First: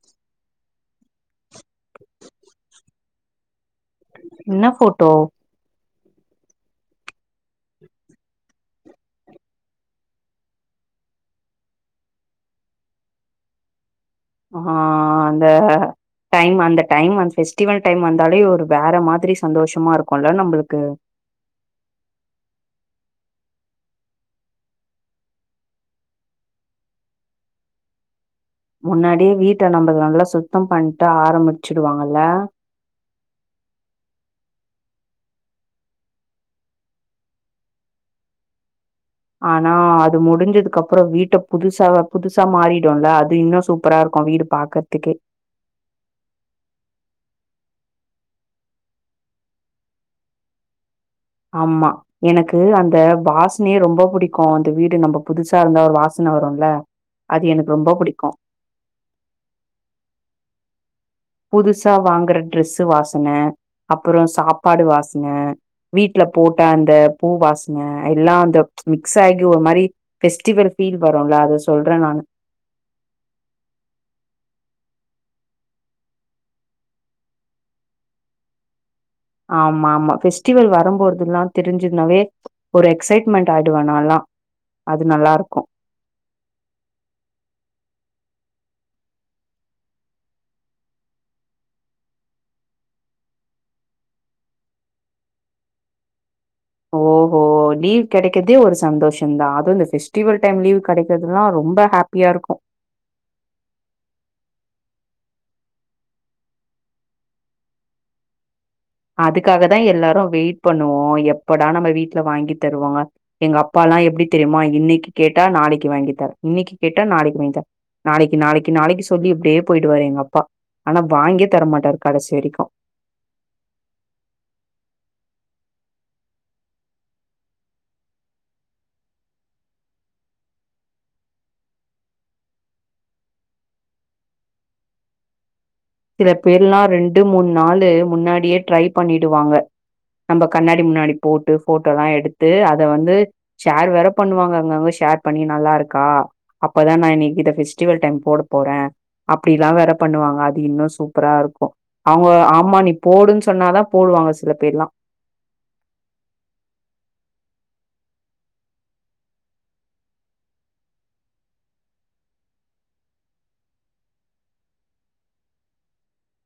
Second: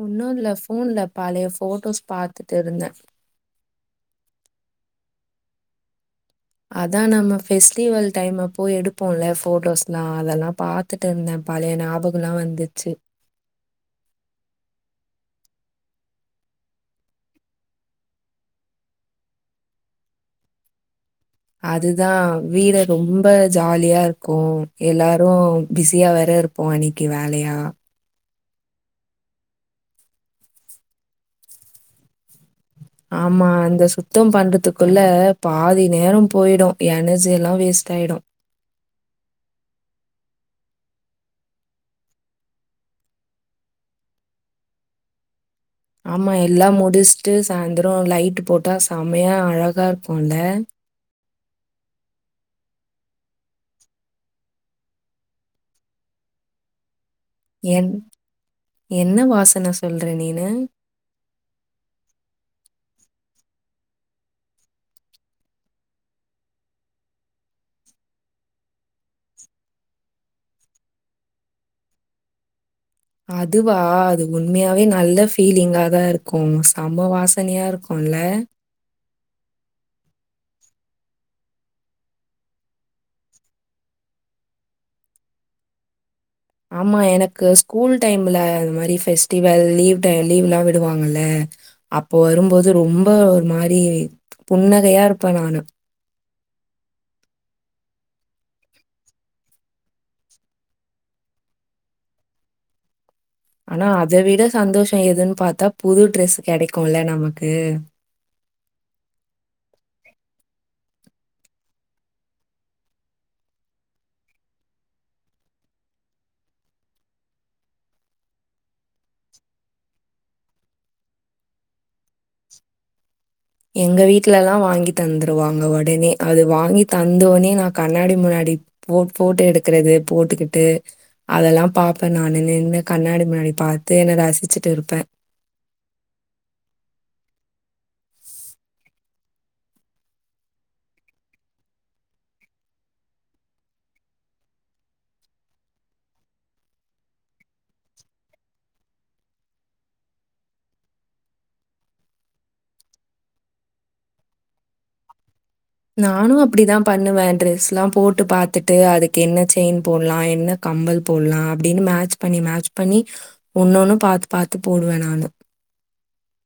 ஒன்னு இல்ல ஃபோன்ல பழைய ஃபோட்டோஸ் பாத்துட்டு இருந்த என்னா ஃபோட்டோ அதா நம்ம ஃபெஸ்டிவல் டைம் அப்போ எடுப்போல்ல ஃபோட்டோஸ்லா அதலா பா த்துட்டு இருந்தே பழைய ஞாபகம்லா வந்துச்சு ஆ அந்த டைம் அந்த டைம் அந்த ஃபெஸ்டிவல் டைம் வந்தாலே ஒரு வேற மாதிரி சந்தோஷமா இருக்குல நம்பளுக்கு அதுதா வீடு ரொம்ப ஜாலியா இருக்கு எல்லாரு பிஸியா வேற இரு ப்போ அன்னைக்கு வேலயா முன்னாடியே வீட்ட நம்மது நல்லா சுத்தம் பண்ட்டு ஆரம்புடிச்சுடு வாங்கல ஆமா அந்த சுத்தம் பண்றதுக்குள்ள பாதி நேரோ போயிடு எனர்ஜி எல்லா வேஸ்ட் ஆயிடு ஆனா அது முடிஞ்சதுக்கு அப்பறோ வீட்ட புதுசா புதுசா மாறிடுல்ல அது இன்னும் சூப்பரா இருக்கும் வீடு பா கத்துக்கே ஆமா எல்லா முடிச்சுட்டு சாயந்தரோ லைட்டு போட்டா செமையா அழகா இருக்குல்ல ஆமா எனக்கு அந்த வாஸ்னே ரொம்ப புடிக்கு அந்த வீடு நம்ப புதுசா இருந்தா ஒரு வாஸ்ன வருல்ல அது எனக்கு என் ரொம்ப புடிக்கு என்ன வாசன சொல்ற நீனு புதுசா வாங்குற ட்ரெஸ்ஸு வாஸ்ன அப்புறோ சாப்பாடு வாஸ்ன வீட்ல போட்டா அந்த பூ வாஸ்ன எல்லா அந்த மிக்ஸ் ஆகி ஒரு மாரி பெஸ்டிவல் ஃபீல் வருல்ல அத சொல்றே நானு அதுவா அது உண்மையாவே நல்ல ஃபீலிங்கா தா இருக்கு செம வாசனையா இருக்குல்ல ஆமா ஆமா பெஃஸ்டிவல் வருபோதுல்லா தெரிஞ்சினாவே ஒரு எக்சைட்மெண்டட் ஆயிடுவே நால்லா அது நல்லா இருக்கு ஆமா எனக்கு ஸ்கூல் டைம்ல அந்த மாதிரி பெஃபஸ்டிவல் லீவ் டை லீவ்லா விடுவாங்கல்ல அப்போ வரும்போது ரொம்ப ஒரு மாரி புன்னகையா இருப்பே நானு ஓஹோ போ லீவ் கெடைக்கிறதே ஒரு சந்தோஷந்தா அது இந்த ஃஸ்டிவல் டைம் லீவ் கெடைக்கிறதுல்லா ரொம்ப ஹாப்பியா இருக்கு ஆனா அத விட சந்தோஷோ எதுன் பாத்தா புது ட்ரெஸ் கெடைக்குல்ல நமக்கு அதுக்காகதா எல்லாரு வெயிட் பண்ணுவோ எப்படா நம்ம வீட்ல வாங்கி தருவாங்க எங்க அப்பா எல்லா எப்டி தெரியுமா இன்னைக்கு கேட்டா நாளைக்கு வாங்கி தர இன்னைக்கு கேட்டா நாளைக்கு வாங்கி தர நாளைக்கு நாளைக்கு நாளைக்கு சொல்லி இப்டியே போயிடுவாரு எங்க அப்பா ஆனா வாங்கியே தரமாட்டாரு கடசி வெரிக்கு எங்க வீட்டுல எல்லா வாங்கி தந்துருவாங்க உடனே அது வாங்கி தந்தோடனே நா கண்ணாடி முன்னாடி போ போட்டோ எடுக்கறது போட்டுக்கிட்டு அதெல்லா பாப்பே நானு நின்னு கண்ணாடி முன்னாடி பார்த்து என்ன ரசிச்சுட்டு இருப்பே சில பேர்லா ரெண்டு மூண் நாளு முன்னாடியே ட்ரை பண்ணிடுவாங்க நம்ப கண்ணாடி முன்னாடி போட்டு போட்டோலா எடுத்து அத வந்து ஷேர் வேற பண்ணுவாங்க அங்கங்க ஷேர் பண்ணி நல்லா இருக்கா அப்பதா நா இன்னைக்கு இத பெஸ்டிவல் டைம்ல போட போறே அப்டிலா வேற பண்ணுவாங்க இன்னு சூப்பரா இருக்கு அவங்க ஆமா நீ போடுன்னு சொன்னாதா போடுவாங்க சில பேர்லா நானு அப்டிதா பண்ணுவே ட்ரெஸ் எல்லா போட்டு பாத்துட்டு அதுக்கு என்ன செயின் போடலா என்ன கம்பல் போல்லா அப்டினு மேட்ச் பண்ணி மேட்ச் பண்ணி ஒன்னொண்ணு பாத்து பாத்து போடுவே நானு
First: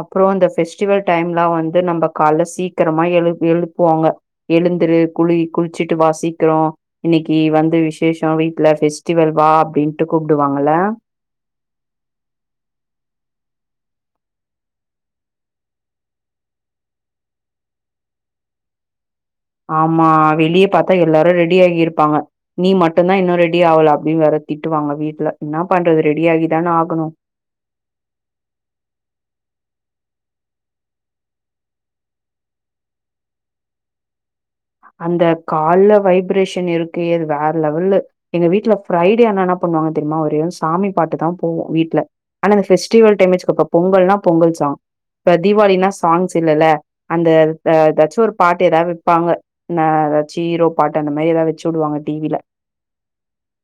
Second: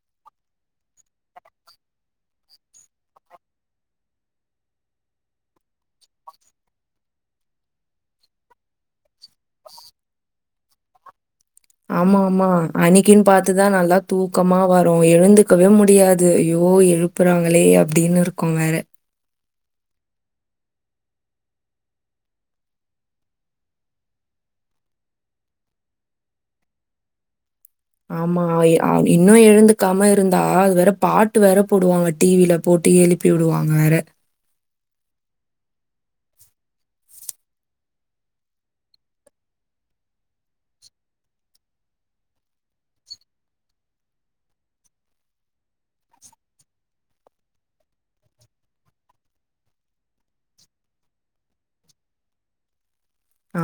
அப்றோ அந்த ஃபெஸ்டிவல் டைம் எல்லா வந்து நம்ம காலையில சீக்கிரமா எழு எழுப்புவாங்க எழுந்துரு குளி குளிச்சிட்டு வா சீக்கிறோ இன்னைக்கு வந்து விசேஷோ வீட்ல பெஃபெஸ்டிவல் வா அப்டின்ட்டு கூப்பிடுவாங்கலா ஆமா ஆமா அணிக்குன்னு பாத்துதா நல்லா தூக்கமா வரு எழுந்துக்கவே முடியாது ஐயோ எழு அனுபுறாங்களே அப்டின்னு இருக்கு வேற ஆமா வெளியே பாத்தா எல்லாரு ரெடி ஆகி இருப்பாங்க நீ மட்டுதா இன்னு ரெடி ஆகல அப்டின்னு வேற திட்டுவாங்க வீட்ல என்ன பண்றது ரெடி ஆகி தானே ஆகணு ஆமா ஆ இன்னு எழுந்துக்காம இருந்தா அது வேற பாட்டு வேற போடுவாங்க டி வில போட்டு எழுப்பி வுடுவாங்க வேற அந்த கால்ல வைப்ரேஷன் இருக்கே அது வேற லெவல்லு எங்க வீட்டுல ஃப்ரைடே ஆனா என்ன பண்ணுவாங்க தெரியுமா ஒரே சாமி பாட்டுதா போவோ வீட்ல ஆனா இந்த ஃபெஸ்டிவல் டைம் வச்சுக்கப்ப பொங்கல்னா பொங்கல் சாங் இப்ப தீபாவாளின்னா சாங்ஸ் இல்லல்ல அந்த ஏதாச்சு ஒரு பாட்டு ஏதாவது வைப்பாங்க நா ஏதாச்சு ஹீரோ பாட்டு அந்த மாரி ஏதாவுது வச்சு விடுவாங்க டி வியில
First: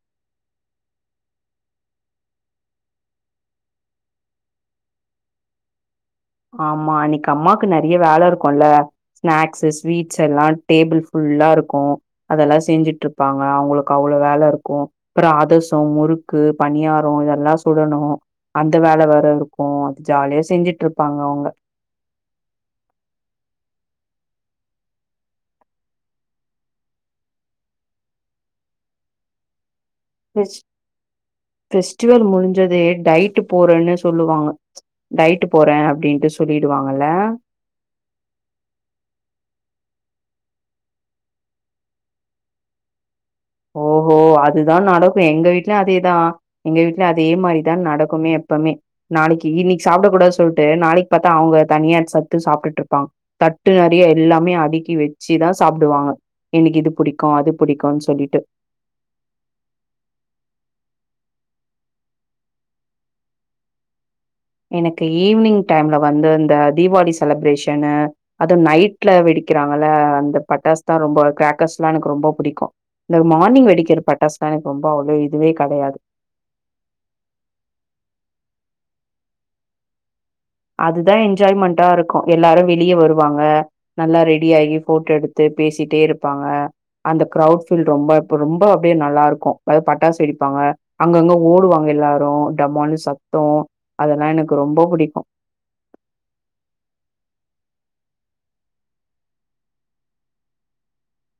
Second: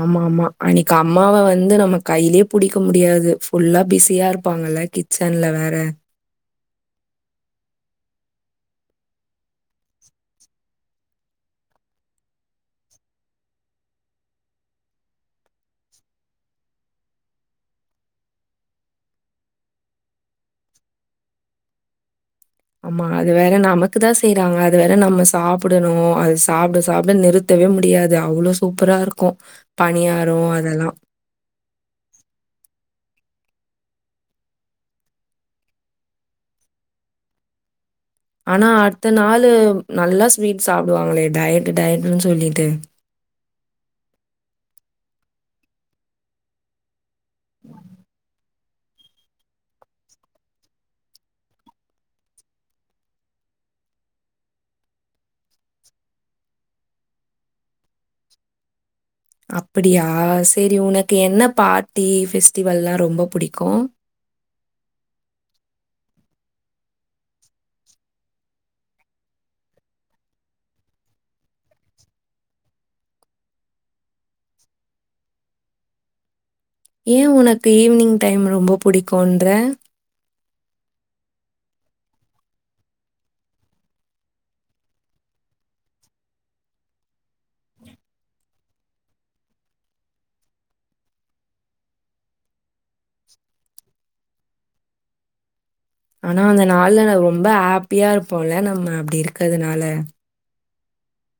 ஆமா ஆமா அன்னைக்கு அம்மாவை வந்து நம்ம கையிலயே புடிக்க முடியாது ஃபுல்லா பிஸியா இருப்பாங்கல்ல கி சென்ல வேற ஆமா அன்னைக்கு அம்மாக்கு நெறைய வேல இருக்கும்ல ஸ்நாக்ஸ் ஸ்வீட்ஸ் எல்லா டேபிள் ஃபுல்லா இருக்கு அதெல்லா செஞ்சுட் இருப்பாங்க அவுங்களுக் அவ்ளோ வேல இருக்கு அப்றோ அதர்சோ முறுக்கு பணியாரோ இதெல்லா சுடணோ அந்த வேல வேற இருக்கு அது ஜாலியா செஞ்சுட்ருப்பாங்க அவுங்க ஆமா அது வேற நமக்குதா செய்றாங்க அது வேற நம்ம சாப்புடணோ அது சாப்ட சாப்ட நிறுத் தவே முடியாது அவ்ளோ சூப்பரா இருக்கோ பணியாரோ ஃபெஸ் அதெல்லா ஃபெஸ்டிவல் முடிஞ்சதே டைட் போறேன்னு சொல்லுவாங்க டைட்டு போறே அப்டின்ட்டு சொல்லிடுவாங்கள்ள ஆனா அடுத்த நாளு நல்லா ஸ்வீட் சாப்டுவாங்களே டயட் டயட்டுன்னு சொல்லிட்டு ஓஹோ அதுதா நடக்கு எங்க வீட்லயு அதேதா எங்க வீட்லயு அதே மாதிரிதா நடக்குமே எப்பமே நாளைக்கு இன்னிக்கி சாப்டக்கூடாது சொல்ட்டு நாளைக் பாத்தா அவுங்க தனியா எத்சத்து சாப்ட்டுட்டு இருப்பாங் தட்டு நெறைய எல்லாமே அடுக்கி வெச்சிதா சாப்டுவாங்க எனக்கு இது பிடிக்கு அது பிடிக்குன் சொல்லிட்டு அப்படியா செரி உனக்கு என்ன பார்ட்டி ஃபெஸ்டிவல்லா ரொம்ப புடிக்கு எனக்கு ஈவினிங் டைம்ல வந்து இந்த தீபாவளி செலப்ரேஷனு அதுவு நைட்ல வெடிக்கிறாங்கல்ல அந்த பட்டாஸ் தா ரொம்ப க்ரக்கர்ஸ்ல்லா எனக்கு ரொம்ப புடிக்கு இந்த மார்னிங் வெடிக்கிற பட்டாஸ்லா எனக்கு ரொம்போ அவ்ளோ இதுவே கெடயாது ஏ உனக்கு ஈவினிங் டைம் ரொம்போ புடிக்குன்ற அதுதா என்ஜாய்மெண்ட்டா இருக்கு எல்லாரு வெளிய வருவாங்க நல்லா ரெடியாகி போட்டோ எடுத்து பேசிட்டே இருப்பாங்க அந்த க்ரௌட் ஃபீல் ரொம்ப இப்ப ரொம்ப அப்டியே நல்லா இருக்கு அதாது பட்டாசு வெடிப்பாங்க அங்கங்க ஓடுவாங்க எல்லாரு டமால்னு சத்தோ அதெல்லா எனக்கு ரொம்ப புடிக்கு ஆனா அந்த நாள்ல ரொம்ப ஹாப்பியா இருப்போல நம்ம அப்டி இருக்கதுனால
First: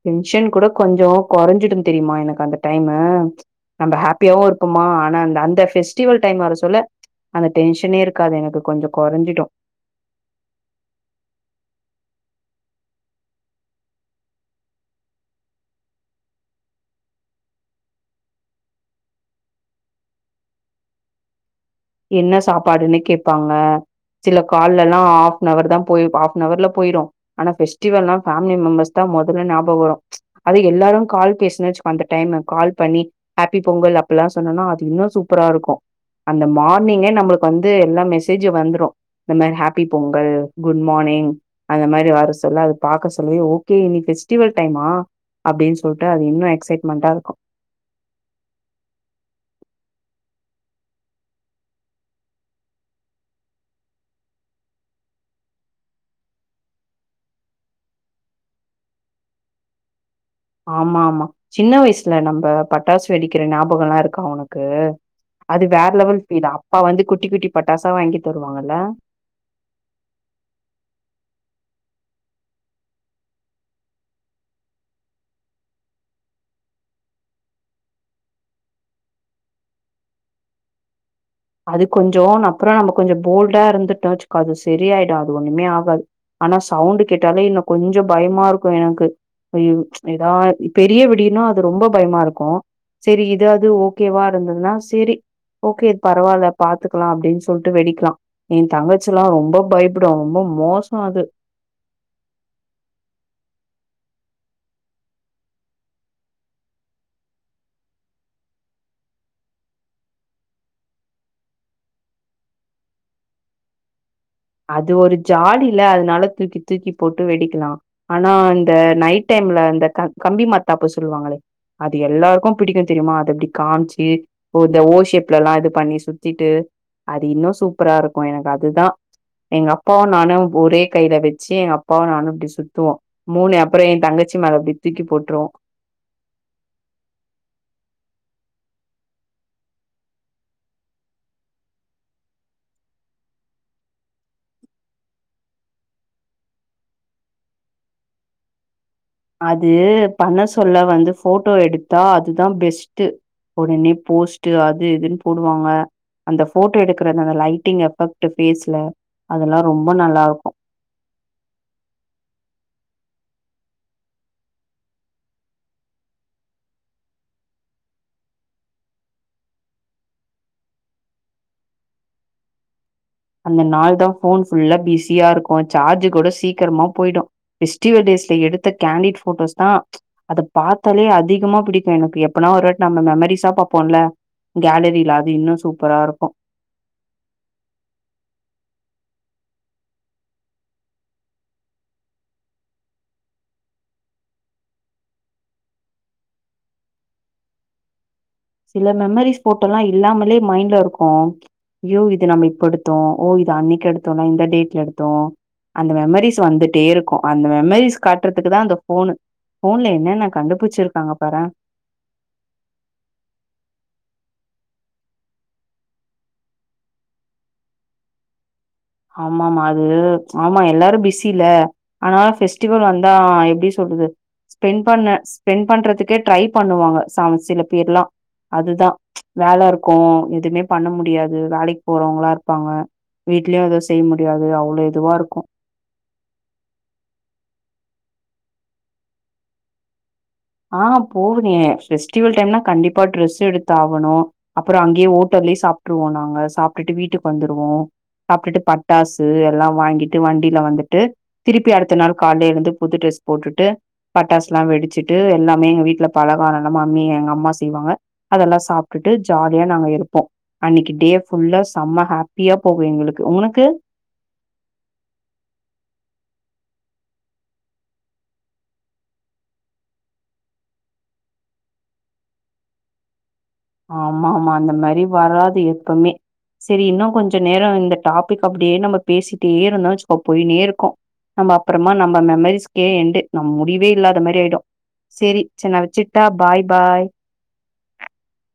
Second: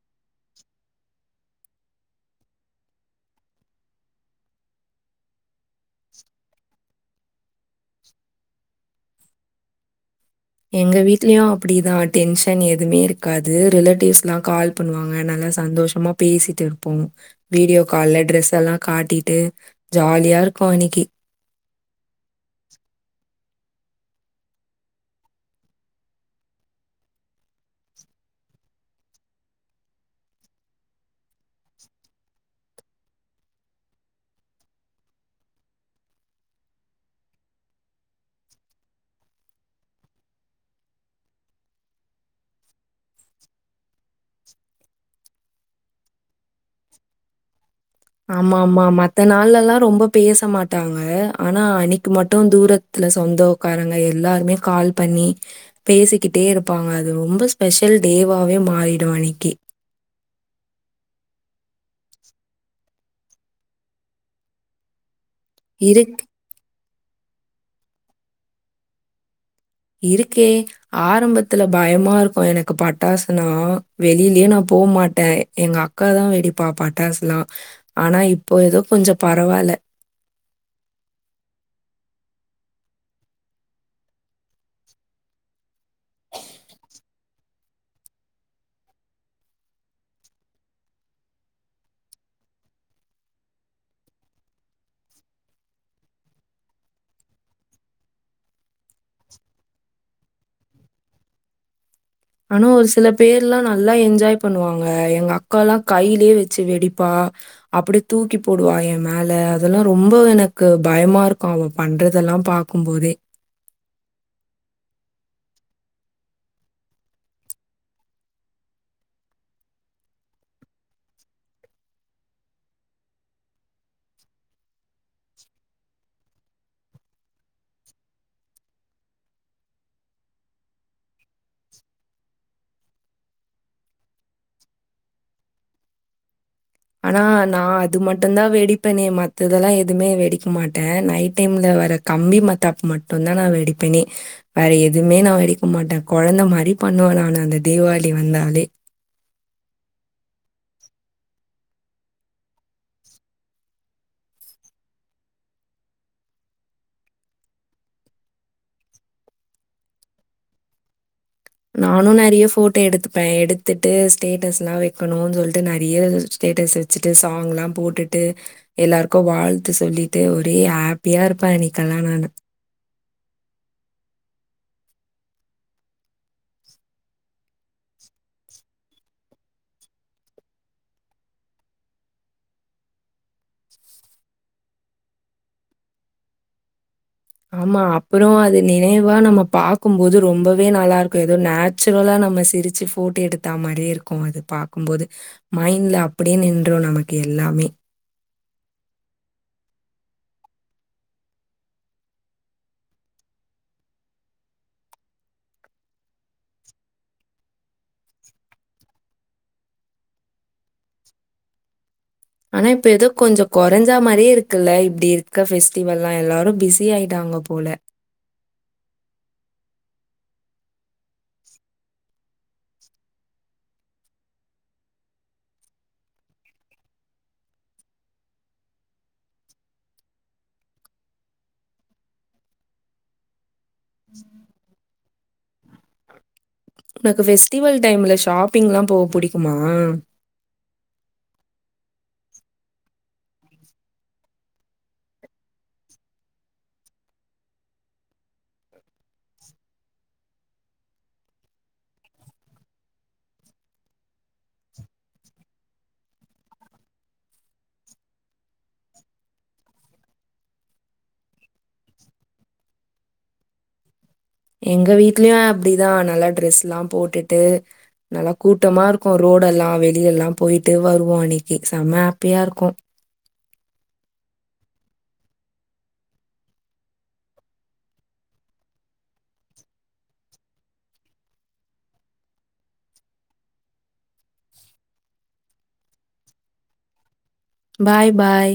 டென்ஷன் கூட கொஞ்சோ குறைஞ்சுடு தெரியுமா எனக்கு அந்த டைமு நம்ம ஹாப்பியாவு இருப்போமா ஆனா அந்த அந்த ஃபெஸ்டிவல் டைம் வர சொல்ல அந்த டென்ஷனே இருக்காது எனக்கு கொஞ்சோ கெறைஞ்சிடு எங்க வீட்லயு அப்டிதா டென்ஷன் எதுமே இருக்காது ரிலேட்டிவ்ஸ்ல்லா கால் பண்ணுவாங்க நல்லா சந்தோஷமா பேசிட்டு இருப்போ வீடியோ கால்ல ட்ரெஸ் எல்லா காட்டிட்டு ஜாலியா இருக்கு அன்னைக்கி என்ன சாப்பாடுன்னு கேப்பாங்க சில கால்ல எல்லா ஆஃப்நவர் தா போய் ஆஃப்நவர்ல போயிரு ஆனா ஃபெஸ்டிவெல்லா ஃபேமிலி மெம்பர்ஸ் தா முதல்ல ஞாபகோ வரு அது எல்லாரு கால் பேசுன்ன வச்சுகோ அந்த டைம்மு கால் பண்ணி ஹாப்பி பொங்கல் அப்பல்லா சொன்னேனா அது இன்னு சூப்பரா இருக்கோ அந்த மா ர்னிங்கே நம்மளுக்கு வந்து எல்லா மெசேஜு வந்துரு இந்மாரி ஹாப்பி பொங்கல் குட் மார்னிங் அந்த மாரி வர சொல்ல அது பாக்க சொல்லவே ஓகே இனி ஃபெஸ்டிவல் டைம்மா அப்டின் சொல்ட்டு அது இன்னு எஃஸைட்மெண்டா இருக்கோ ஆமா ஆமா மத்த நாள்லல்லா ரொம்ப பேசமாட்டாங்க ஆனா அன்னைக்கு மட்டும் தூர த்துல சொந்தோ காரங்க எல்லாருமே கால் பண்ணி பேசிக்கிட்டே இருப்பாங்க அது ரொம்ப ஸ்பெஷல் டேவாவே மாறிடு அன்னிக்கி ஆமா ஆமா சின்ன வயசுல நம்ம பட்டாசு வெடிக்கிற ஞாபகோல்லா இருக்கா உனக்கு அது வேற இருக்கு லெவல் ஃபீல் அப்பா வந்து குட்டி குட்டி பட்டாசா வாங்கி தருவாங்களா இருக்கே ஆரம்பத்துல பயமா இருக்கோ எனக்கு பட்டாசுனா வெளிலயே நா போ மாட்டே எங்க அக்காதா வெடிப்பா பட்டாசுலா ஆனா இப்போ ஏதோ கொஞ்சோ பரவால்ல அது கொஞ்சோ நா அப்றோ நம்ம கொஞ்சோ போல்டா இருந்துட்டோ வெச்சுக்கோ அது சரியாயிடு அது ஒண்ணுமே ஆகாது ஆனா சவுண்டு் கேட்டாலே இன்னு கொஞ்சோ பயமா இருக்கோ எனக்கு ஐயோ ஏதா பெரிய வெடினா அது ரொம்ப பயமா இருக்கோ செரி இதாவ்து ஓகேவா இருந்ததுன்னா செரி ஓகே பரவால்ல பாத்துக்கலா அப்டின்னு சொல்ட்டு வெடிக்லா என் தங்கச்சி எல்லாம் ரொம்ப பயப்படும் ரொம்ப மோசம் அது ஆனா ஒரு சில பேர் எல்லாம் நல்லா என்ஜாய் பண்ணுவாங்க எங்க அக்கா எல்லாம் கையிலேயே வச்சு வெடிப்பா அப்டி தூக்கி போடுவா என் மேல அதெல்லாம் ரொம்ப எனக்கு பயமா இருக்கும் அவ பண்றதெல்லாம் பா க்கும் போதே அது ஒரு ஜாலில அதனால தூக்கி தூக்கி போட்டு வெடிக்லாம் ஆனா இந்த நைட் டைம்ல இந்த க கம்பி மாத்தாப்ப சொல்லுவாங்களே அது எல்லாருக்கும் பிடிக்கும் தெரியுமா அத அப்டி காம்ச்சு ஓ இந்த ஓஷேப்ல எல்லா இது பண்ணி சுத்திட்டு அது இன்னும் சூப்பரா இருக்கும் எனக்கு அதுதா எங்க அப்பாவும் நானும் ஒரே கையில வச்சு எங்க அப்பாவும் நானும் இப்படி சுத்துவோம் மூனு அப்புறம் என் தங்கச்சி மேல தூக் தூக்கி போட்டருவோம் ஆனா நான் அது மட்டும் தான் வெடிப்பேனே மத்ததெல்லாம் எதுவுமே வெடிக்க மாட்டேன் நைட் டைம்ல வர கம்பி மத்தாப் மட்டும்தான் நா வெடிப்பேனே வேற எதுவுமே நான் வெடிக்க மாட்டேன் கொழந்த மாரி பண்ணுவ நான அந்த தீபாவளி வந்தாலே அது பண்ண சொல்ல வந்து போட்டோ எடுத்தா அதுதான் பெஸ்ட்டு உடனே போஸ்ட் அது இதுன்னு போடுவாங்க அந்த போட்டோ எடுக்ற அந்த லைட்டிங் எஃபெக்ட் ஃபேஸ்ல அதெல்லாம் ரொம்ப நல்லா இருக்கும் நானும் நிறைய போட்டோ எடுத்துப்பேன் எடுத்துட்டு ஸ்டேட்டஸ் எல்லாம் வைக்கணும்னு சொல்லிட்டு நெறைய ஸ்டேட்டஸ் வச் வச்சுட்டு சாங் எல்லா போட்டுட்டு எல்லாருக்கும் வாழ்த்து சொல்லிட்டு ஒரே ஹாப்பியா இருப்பேன் அன்னைக்கெல்லா நானு அந்த நாள் தா ஃபோன் ஃபுல்லா பிஸியா இருக்கும் சார்ஜ் கூட சீக்கிரமா போயிடும் ஃபெஸ்டிவல் டேஸ்ல எடுத்த கேண்டட் போட்டோஸ் தா அத பாத்தாலே அதிகமா பிடிக்கும் எனக்கு எப்பனா ஒரு நம்ம மெமரிஸா பாப்போம்ல கேலரியில அது இன்னும் சூப்பரா இருக்கும் ஆமா அப்புறம் அது நினைவா நம்ம பாக்கும்போது ரொம்பவே நல்லா இருக்கும் ஏதோ ந ச்சுரலாக நம்ம சிரிச்சு போட்டோ எடுத்தா மாரியே இருக்கும் அது பாக்கும்போது மைண்ட்ல அப்டியே நின்று நமக்கு எல்லாமே சில மெமரிஸ் ஃபோட்டோலா இல்லாமலே மைண்ட்ல இருக்கு யோ இது நம்ம இப்ப எடுத்தோ ஓ இது அன்னைக்கு எடுத்தோல்ல இந்த டேட்ல எடுத்தோ அந்த மெமரிஸ் வந்துட்டே இருக்கு அந்த மெமரிஸ் காட்றதுக்கு தா அந்த ஃபோனு ஃபோன்ல என்னன்ன கண்டு புச்சிருக்காங்க பாரே ஆனா இப்ப ஏதோ கொஞ்ச கொறஞ்சா மாரியே இருக்குல்ல இப்டி இருக்க ஃபெஸ்டிவெல்லா எல்லாரு பிஸி ஆயிட்டாங்க போல ஆமாமா அது ஆமா எல்லாரு பிஸி இல்ல ஆனால ஃபெஸ்டிவல் வந்தா எப்டி சொல்றது ஸ்பெண்ட் பண்ண ஸ்பெண்ட் பண்றதுக்கே ட்ரை பண்ணுவாங்க ச சில பேர்லா அதுதா வேல இருக்கு எதுமே பண்ண முடியாது வேலைக்கு போறவங்களா இருப்பாங்க வீட்லையு எது செய்ய முடியாது அவ்ளோ எதுவா இருக்கு உனக்கு ஃபெஸ்டிவல் டைம்ல ஷாப்பிங்லா போக புடிக்குமா ஆ போகுதே பெஃபஸ்டிவல் டைம்னா கண்டிப்பா ட்ரெஸ் எடுத்தாகனு அப்புறோ அங்கேயே ஓட்டல்லயே சாப்ட்ருவோ நாங்க சாப்ட்டுட்டு வீட்டுக்கு வந்துருவோ சாப்ட்டுட்டு பட்டாசு எல்லா வாங்கிட்டு வண்டில வந்துட்டு திருப்பி அடுத்த நாள் கால்ல எழுந்து புது ட்ரெஸ் போட்டுட்டு பட்டாஸ்லா வெடிச்சி ட்டு எல்லாமே எங்க வீட்ல பலகாரல்லமா அம்மியே எங்க அம்மா செய்வாங்க அதெல்லா சாப்ட்டுட்டு ஜாலியா நாங்க இருப்போ அன்னைக்கு டே ஃபுல்லா செம்ம ஹாப்பியா போகு எங்களுக்கு உனக்கு எங்க வீட்லயு அப்டிதா நல்லா ட்ரெஸ்லா போட்டுட்டு நல்லா கூட்டமா இருக்கு ரோடெல்லா வெளியெல்லா போய்ட்டு வருவோ அன்னைக்கு செம்ம ஹப்பியா இருக்கு ஆமா ஆமா அந்த மாரி வராது எப்பமே செரி இன்னு கொஞ்ச நேரோ இந்த டாபிக் அப்டியே நம்ம பேசிட்டே இருந்தா வச்சுக்கோ போய்ன்னே இருக்கு நம்ம அப்றமா நம்ம மெமரிஸ்கே எண்டு நம் முடிவே இல்லாத மாரி ஆய்டு செரி சென்னா வெச்சிட்டா பாய் பாய் பாய் பாய்